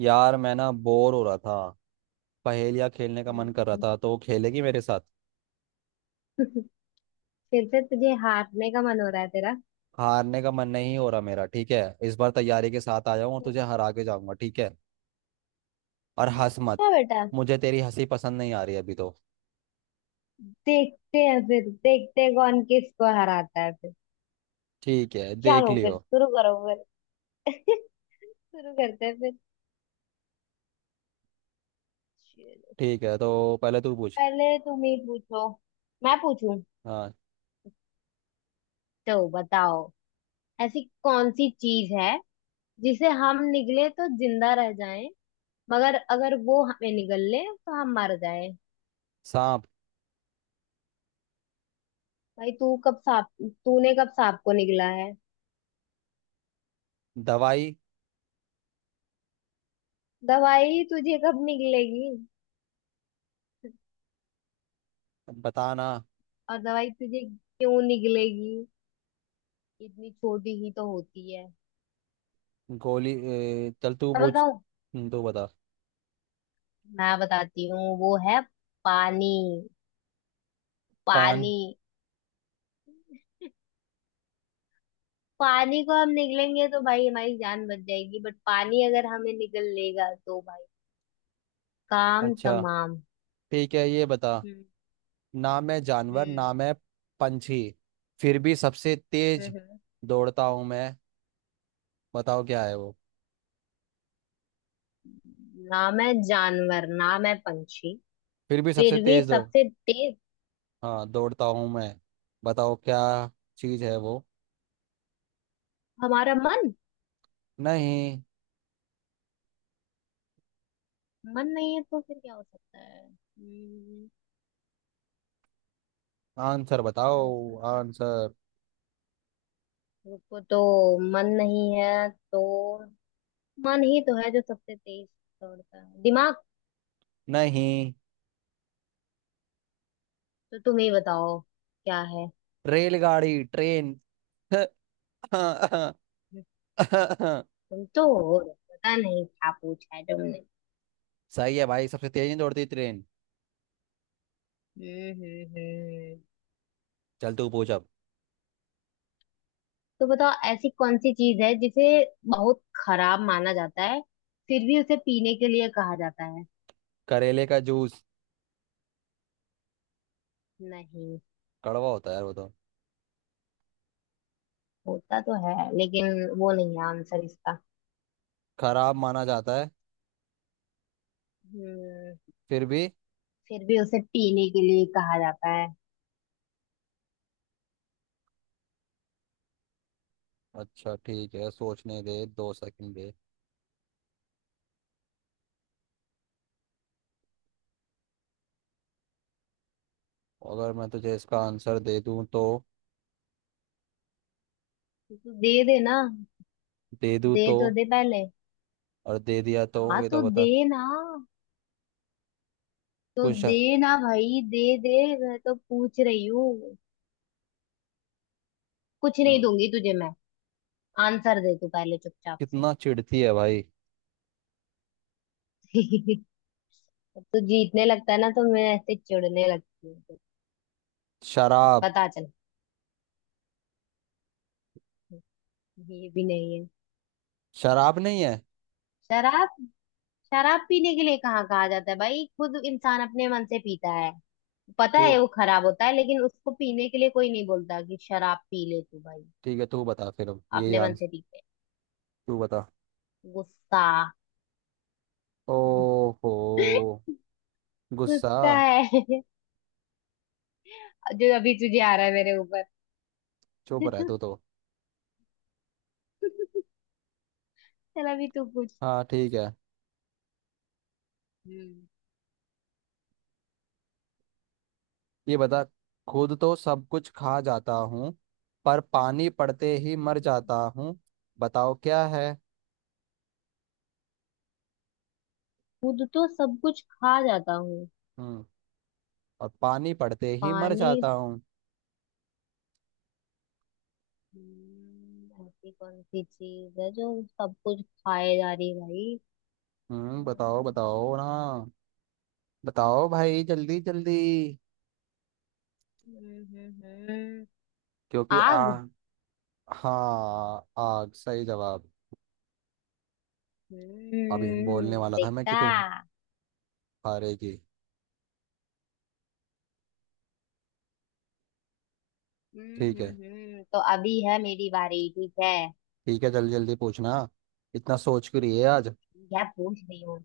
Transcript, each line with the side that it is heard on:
right: यार मैं ना बोर हो रहा था। पहेलियाँ खेलने का मन कर रहा
left: हम्म।
right: था, तो खेलेगी मेरे साथ?
left: फिर से तुझे हारने का मन हो रहा है तेरा।
right: हारने का मन नहीं हो रहा मेरा, ठीक है। इस बार तैयारी के साथ आया हूँ और
left: हम्म।
right: तुझे हरा के जाऊंगा, ठीक है। और हंस मत।
left: अच्छा बेटा।
right: मुझे तेरी हंसी पसंद नहीं आ रही अभी तो।
left: देखते हैं, फिर देखते हैं कौन किसको हराता है फिर।
right: ठीक है, देख
left: चलो फिर,
right: लियो।
left: शुरू करो फिर। शुरू करते हैं फिर। चलो।
right: ठीक है, तो पहले तू पूछ।
left: पहले तुम ही पूछो। मैं पूछूं?
right: हाँ।
left: तो बताओ, ऐसी कौन सी चीज है जिसे हम निगले तो जिंदा रह जाएं, मगर अगर वो हमें निगल ले तो हम मर जाएं?
right: सांप।
left: भाई, तू कब सांप? तूने कब सांप को निगला है?
right: दवाई।
left: दवाई तुझे कब निकलेगी?
right: बताना।
left: और दवाई तुझे क्यों निकलेगी? इतनी छोटी ही तो होती है।
right: गोली ए, चल तू
left: मैं
right: पूछ।
left: बताऊं?
right: तू बता।
left: मैं बताती हूँ, वो है पानी।
right: पान।
left: पानी। पानी को हम निकलेंगे तो भाई हमारी जान बच जाएगी, बट पानी अगर हमें निकल लेगा तो भाई काम
right: अच्छा।
left: तमाम।
right: ठीक है ये बता।
left: हम्म,
right: ना मैं जानवर,
left: हम्म,
right: ना मैं पंछी, फिर भी सबसे तेज
left: हम्म।
right: दौड़ता हूँ मैं। बताओ क्या है वो।
left: ना मैं जानवर, ना मैं पंछी,
right: फिर भी सबसे
left: फिर भी
right: तेज दौड़।
left: सबसे तेज?
right: हाँ, दौड़ता हूँ मैं। बताओ क्या चीज है वो।
left: हमारा मन।
right: नहीं।
left: मन नहीं है तो फिर क्या हो सकता है?
right: आंसर बताओ,
left: ऐसा क्या?
right: आंसर।
left: रुको तो। मन नहीं है तो? मन ही तो है जो सबसे तेज दौड़ता है, दिमाग।
right: नहीं।
left: तो तुम ही बताओ क्या है।
right: रेलगाड़ी, ट्रेन।
left: तुम तो हो, पता नहीं क्या पूछा है तुमने।
right: सही है भाई, सबसे तेज नहीं दौड़ती ट्रेन।
left: हम्म, हम्म,
right: चल तू पूछ अब।
left: तो बताओ, ऐसी कौन सी चीज है जिसे बहुत खराब माना जाता है, फिर भी उसे पीने के लिए कहा जाता है?
right: करेले का जूस।
left: नहीं।
right: कड़वा होता है यार वो तो।
left: होता तो है लेकिन वो नहीं है आंसर इसका।
right: खराब माना जाता है,
left: हम्म।
right: फिर भी।
left: फिर भी उसे पीने के लिए कहा जाता है।
right: अच्छा ठीक है, सोचने दे, दो सेकंड दे। अगर मैं तुझे इसका आंसर दे दूं तो?
left: तो दे देना।
right: दे दूं
left: दे
right: तो?
left: तो दे पहले।
right: और दे दिया तो
left: हाँ,
right: ये
left: तो
right: तो बता।
left: दे ना। तो
right: कुछ।
left: दे ना भाई, दे दे। मैं तो पूछ रही हूँ। कुछ नहीं
right: हम्म,
left: दूंगी तुझे मैं। आंसर दे तू पहले चुपचाप से।
right: कितना चिढ़ती है भाई।
left: अब तू जीतने लगता है ना तो मैं ऐसे चिढ़ने लगती हूँ।
right: शराब।
left: पता चल। ये भी नहीं है।
right: शराब नहीं है।
left: शराब? शराब पीने के लिए कहाँ कहा जाता है भाई, खुद इंसान अपने मन से पीता है। पता
right: तू
left: है वो खराब होता है लेकिन उसको पीने के लिए कोई नहीं बोलता कि शराब पी ले तू भाई।
right: ठीक है, तू बता फिर, अब यही
left: अपने मन
right: आंसर।
left: से पीते।
right: तू बता।
left: गुस्सा।
right: ओहो। गुस्सा।
left: गुस्सा है। जो अभी तुझे आ रहा है मेरे ऊपर।
right: चुप रह तू तो।
left: चल, अभी तू पूछ।
right: हाँ ठीक है,
left: हम्म।
right: ये बता। खुद तो सब कुछ खा जाता हूँ, पर पानी पड़ते ही मर
left: हम्म,
right: जाता हूँ। बताओ क्या है।
left: खुद तो सब कुछ खा जाता हूँ।
right: हम्म। और पानी पड़ते ही मर
left: पानी।
right: जाता हूँ।
left: ऐसी कौन सी चीज है जो सब कुछ खाए जा रही है भाई?
right: हम्म, बताओ,
left: हम्म,
right: बताओ ना। बताओ भाई, जल्दी जल्दी।
left: हम्म।
right: क्योंकि आ।
left: आग?
right: हाँ, आग, सही जवाब। अभी बोलने
left: हम्म,
right: वाला था मैं कि तू
left: देखा।
right: हारेगी। ठीक है।
left: तो अभी है मेरी बारी, ठीक है।
right: ठीक है, जल्दी जल्दी पूछना। इतना सोच क्यों रही है आज।
left: क्या पूछ रही हो?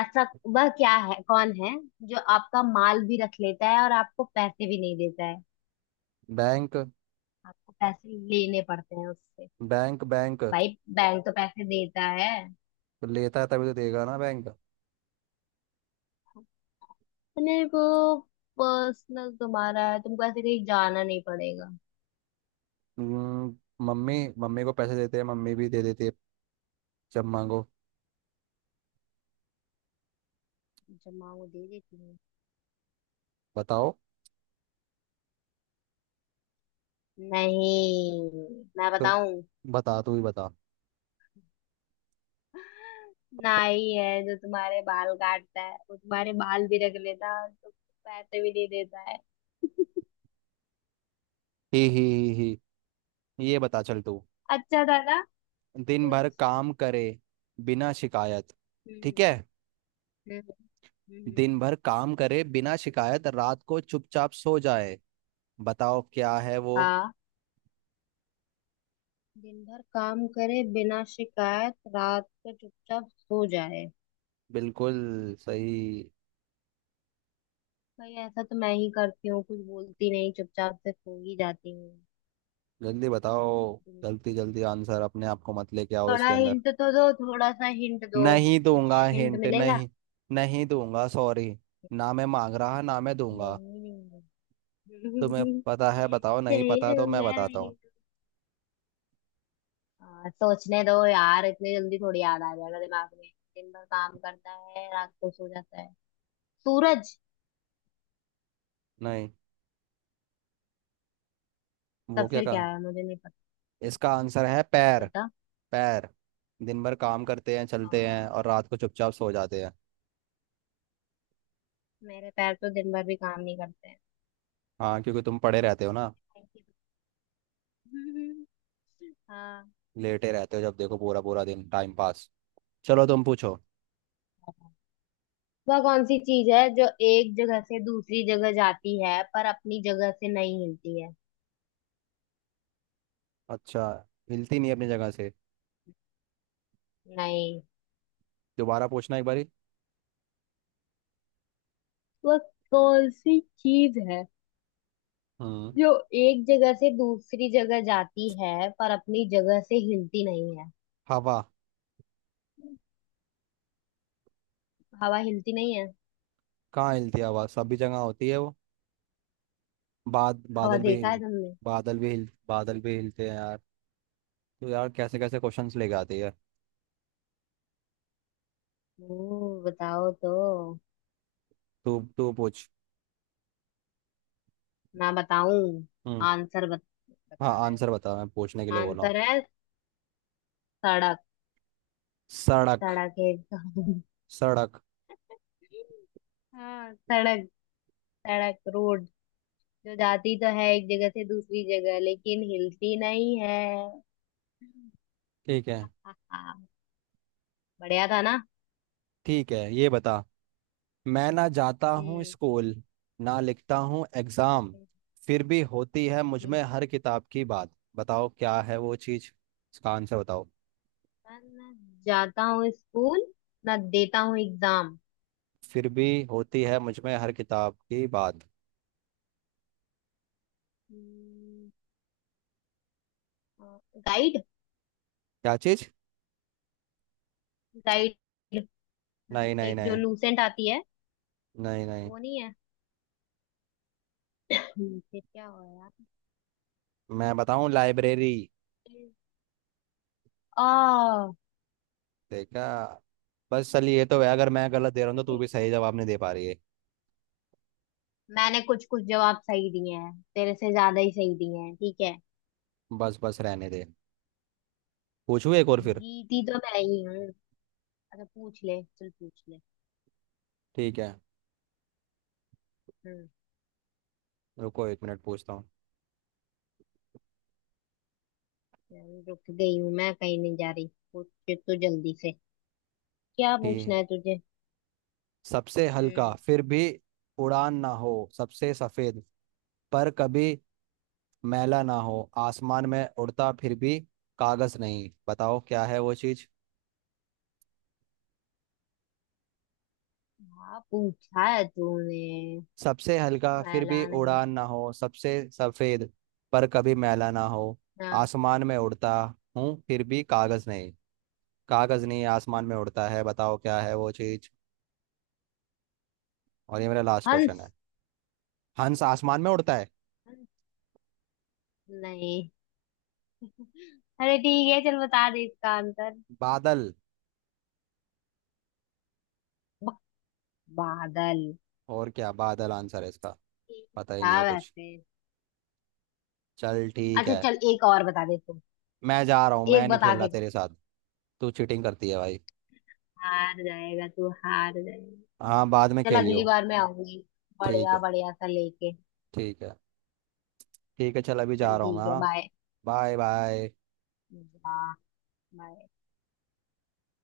left: ऐसा, वह क्या है, कौन है जो आपका माल भी रख लेता है और आपको पैसे भी नहीं देता है?
right: बैंक।
left: आपको पैसे लेने पड़ते हैं उससे।
right: बैंक।
left: भाई, बैंक तो पैसे देता है।
right: तो लेता है तभी तो देगा ना बैंक।
left: नहीं, वो पर्सनल तुम्हारा है, तुमको ऐसे कहीं जाना नहीं पड़ेगा।
right: हम्म, मम्मी मम्मी को पैसे देते हैं, मम्मी भी दे देती है जब मांगो।
left: जमा वो दे देती है।
right: बताओ।
left: नहीं, मैं
right: तो
left: बताऊं।
right: बता, तू ही बता।
left: नाई है जो तुम्हारे बाल काटता है, वो तुम्हारे बाल भी रख लेता है और तुमको पैसे भी नहीं देता है।
right: ही ही। ही ही। ये बता, चल तू।
left: अच्छा था ना?
right: दिन भर
left: कुछ।
right: काम करे बिना शिकायत। ठीक
left: हम्म,
right: है।
left: हम्म, हम्म,
right: दिन भर काम करे बिना शिकायत, रात को चुपचाप सो जाए। बताओ क्या है वो।
left: हाँ, दिन भर काम करे बिना शिकायत, रात को चुपचाप सो जाए।
right: बिल्कुल सही।
left: भाई ऐसा तो मैं ही करती हूँ, कुछ बोलती नहीं चुपचाप से सो ही जाती हूँ।
right: जल्दी बताओ। जल्दी जल्दी आंसर, अपने आप को मत लेके आओ
left: थोड़ा
right: इसके अंदर।
left: हिंट तो दो, थोड़ा सा हिंट दो।
right: नहीं दूंगा
left: कुछ हिंट
right: हिंट,
left: मिलेगा?
right: नहीं। नहीं दूंगा, सॉरी। ना मैं मांग रहा, ना मैं दूंगा।
left: नहीं, नहीं।
right: तुम्हें पता है बताओ, नहीं
left: नहीं
right: पता तो मैं
left: दूंगा,
right: बताता
left: नहीं
right: हूँ।
left: दूंगा। सोचने दो यार, इतनी जल्दी थोड़ी याद आ जाएगा दिमाग में। दिन भर काम करता है, रात को सो जाता है, सूरज।
right: नहीं, वो
left: तब
right: क्या
left: फिर क्या
right: कहा।
left: है, मुझे नहीं पता।
right: इसका आंसर है पैर।
left: बता।
right: पैर। दिन भर काम करते हैं,
left: आ,
right: चलते हैं, और रात को चुपचाप सो जाते हैं।
left: मेरे पैर तो दिन भर भी काम नहीं करते हैं।
right: हाँ, क्योंकि तुम पड़े रहते हो ना,
left: हाँ।
right: लेटे रहते हो जब देखो, पूरा पूरा दिन टाइम पास। चलो तुम पूछो।
left: वह कौन सी चीज है जो एक जगह से दूसरी जगह जाती है पर अपनी जगह से नहीं हिलती है?
right: अच्छा, हिलती नहीं अपनी जगह से।
left: नहीं।
right: दोबारा पूछना एक बारी।
left: वह कौन सी चीज है
right: हम्म।
left: जो एक जगह से दूसरी जगह जाती है पर अपनी जगह से हिलती नहीं है?
right: हवा।
left: हवा हिलती नहीं है?
right: कहाँ हिलती है हवा, सभी जगह होती है वो।
left: हवा
right: बादल भी।
left: देखा है तुमने?
right: बादल भी हिल बादल भी हिलते हैं यार। तो यार, कैसे कैसे क्वेश्चंस लेके आती है।
left: ओ, बताओ तो।
right: तू तू पूछ।
left: मैं बताऊं?
right: हम्म।
left: आंसर बत,
right: हाँ
left: बताना है।
right: आंसर बता, मैं पूछने के लिए बोल रहा हूँ।
left: आंसर है सड़क।
right: सड़क।
left: सड़क है।
right: सड़क।
left: हाँ, सड़क। सड़क, रोड। जो जाती तो है एक जगह से दूसरी जगह लेकिन हिलती नहीं है।
right: ठीक है।
left: हा, बढ़िया था ना?
right: ठीक है, ये बता। मैं ना जाता हूँ
left: हम्म,
right: स्कूल, ना लिखता हूँ एग्जाम,
left: हम्म,
right: फिर भी होती है मुझ में
left: हम्म।
right: हर किताब की बात। बताओ क्या है वो चीज। इसका आंसर बताओ।
left: पर ना जाता हूँ स्कूल, ना देता हूँ एग्जाम।
right: फिर भी होती है मुझ में हर किताब की बात।
left: हम्म, गाइड।
right: क्या चीज?
left: गाइड,
right: नहीं नहीं
left: एक जो
right: नहीं
left: लूसेंट आती है।
right: नहीं, नहीं।
left: वो नहीं है? फिर क्या हुआ?
right: मैं बताऊँ, लाइब्रेरी।
left: यार। आ
right: देखा। बस चल, ये तो है, अगर मैं गलत दे रहा हूँ तो तू भी सही जवाब नहीं दे पा रही है।
left: मैंने कुछ कुछ जवाब सही दिए हैं, तेरे से ज्यादा ही सही दिए हैं, ठीक है।
right: बस बस रहने दे। पूछू एक और फिर।
left: जीती तो मैं ही हूँ। अच्छा पूछ ले, चल पूछ ले।
right: ठीक है।
left: हम्म।
right: रुको एक मिनट, पूछता हूँ।
left: चल, रुक गई हूँ मैं, कहीं नहीं जा रही। पूछ तो जल्दी से। क्या पूछना
right: ठीक।
left: है तुझे?
right: सबसे हल्का
left: हम्म।
right: फिर भी उड़ान ना हो, सबसे सफेद पर कभी मैला ना हो, आसमान में उड़ता फिर भी कागज नहीं। बताओ क्या है वो चीज।
left: हाँ, पूछा है तूने।
right: सबसे हल्का फिर भी
left: लाला नहीं।
right: उड़ान ना हो, सबसे सफेद पर कभी मैला ना हो,
left: हाँ।
right: आसमान में उड़ता हूँ फिर भी कागज नहीं। कागज नहीं, आसमान में उड़ता है, बताओ क्या है वो चीज। और ये मेरा लास्ट क्वेश्चन है।
left: हंस।
right: हंस आसमान में उड़ता है।
left: हंस? नहीं। अरे ठीक है, चल बता दे इसका आंसर।
right: बादल।
left: ब- बादल।
right: और क्या, बादल आंसर है इसका।
left: ठीक
right: पता ही नहीं
left: था
right: है कुछ।
left: वैसे।
right: चल ठीक
left: अच्छा
right: है।
left: चल, एक और बता दे तू।
right: मैं जा रहा हूँ, मैं
left: एक
right: नहीं
left: बता
right: खेल रहा
left: के जा।
right: तेरे साथ। तू चीटिंग करती है भाई।
left: हार जाएगा तू, हार जाएगा।
right: हाँ बाद में
left: चल अगली
right: खेलियो।
left: बार मैं आऊंगी,
right: ठीक
left: बढ़िया
right: है,
left: बढ़िया सा लेके।
right: ठीक है। ठीक है, चल अभी जा
left: चल
right: रहा हूँ मैं,
left: ठीक है,
right: हाँ।
left: Bye.
right: Bye bye.
left: Bye. Right।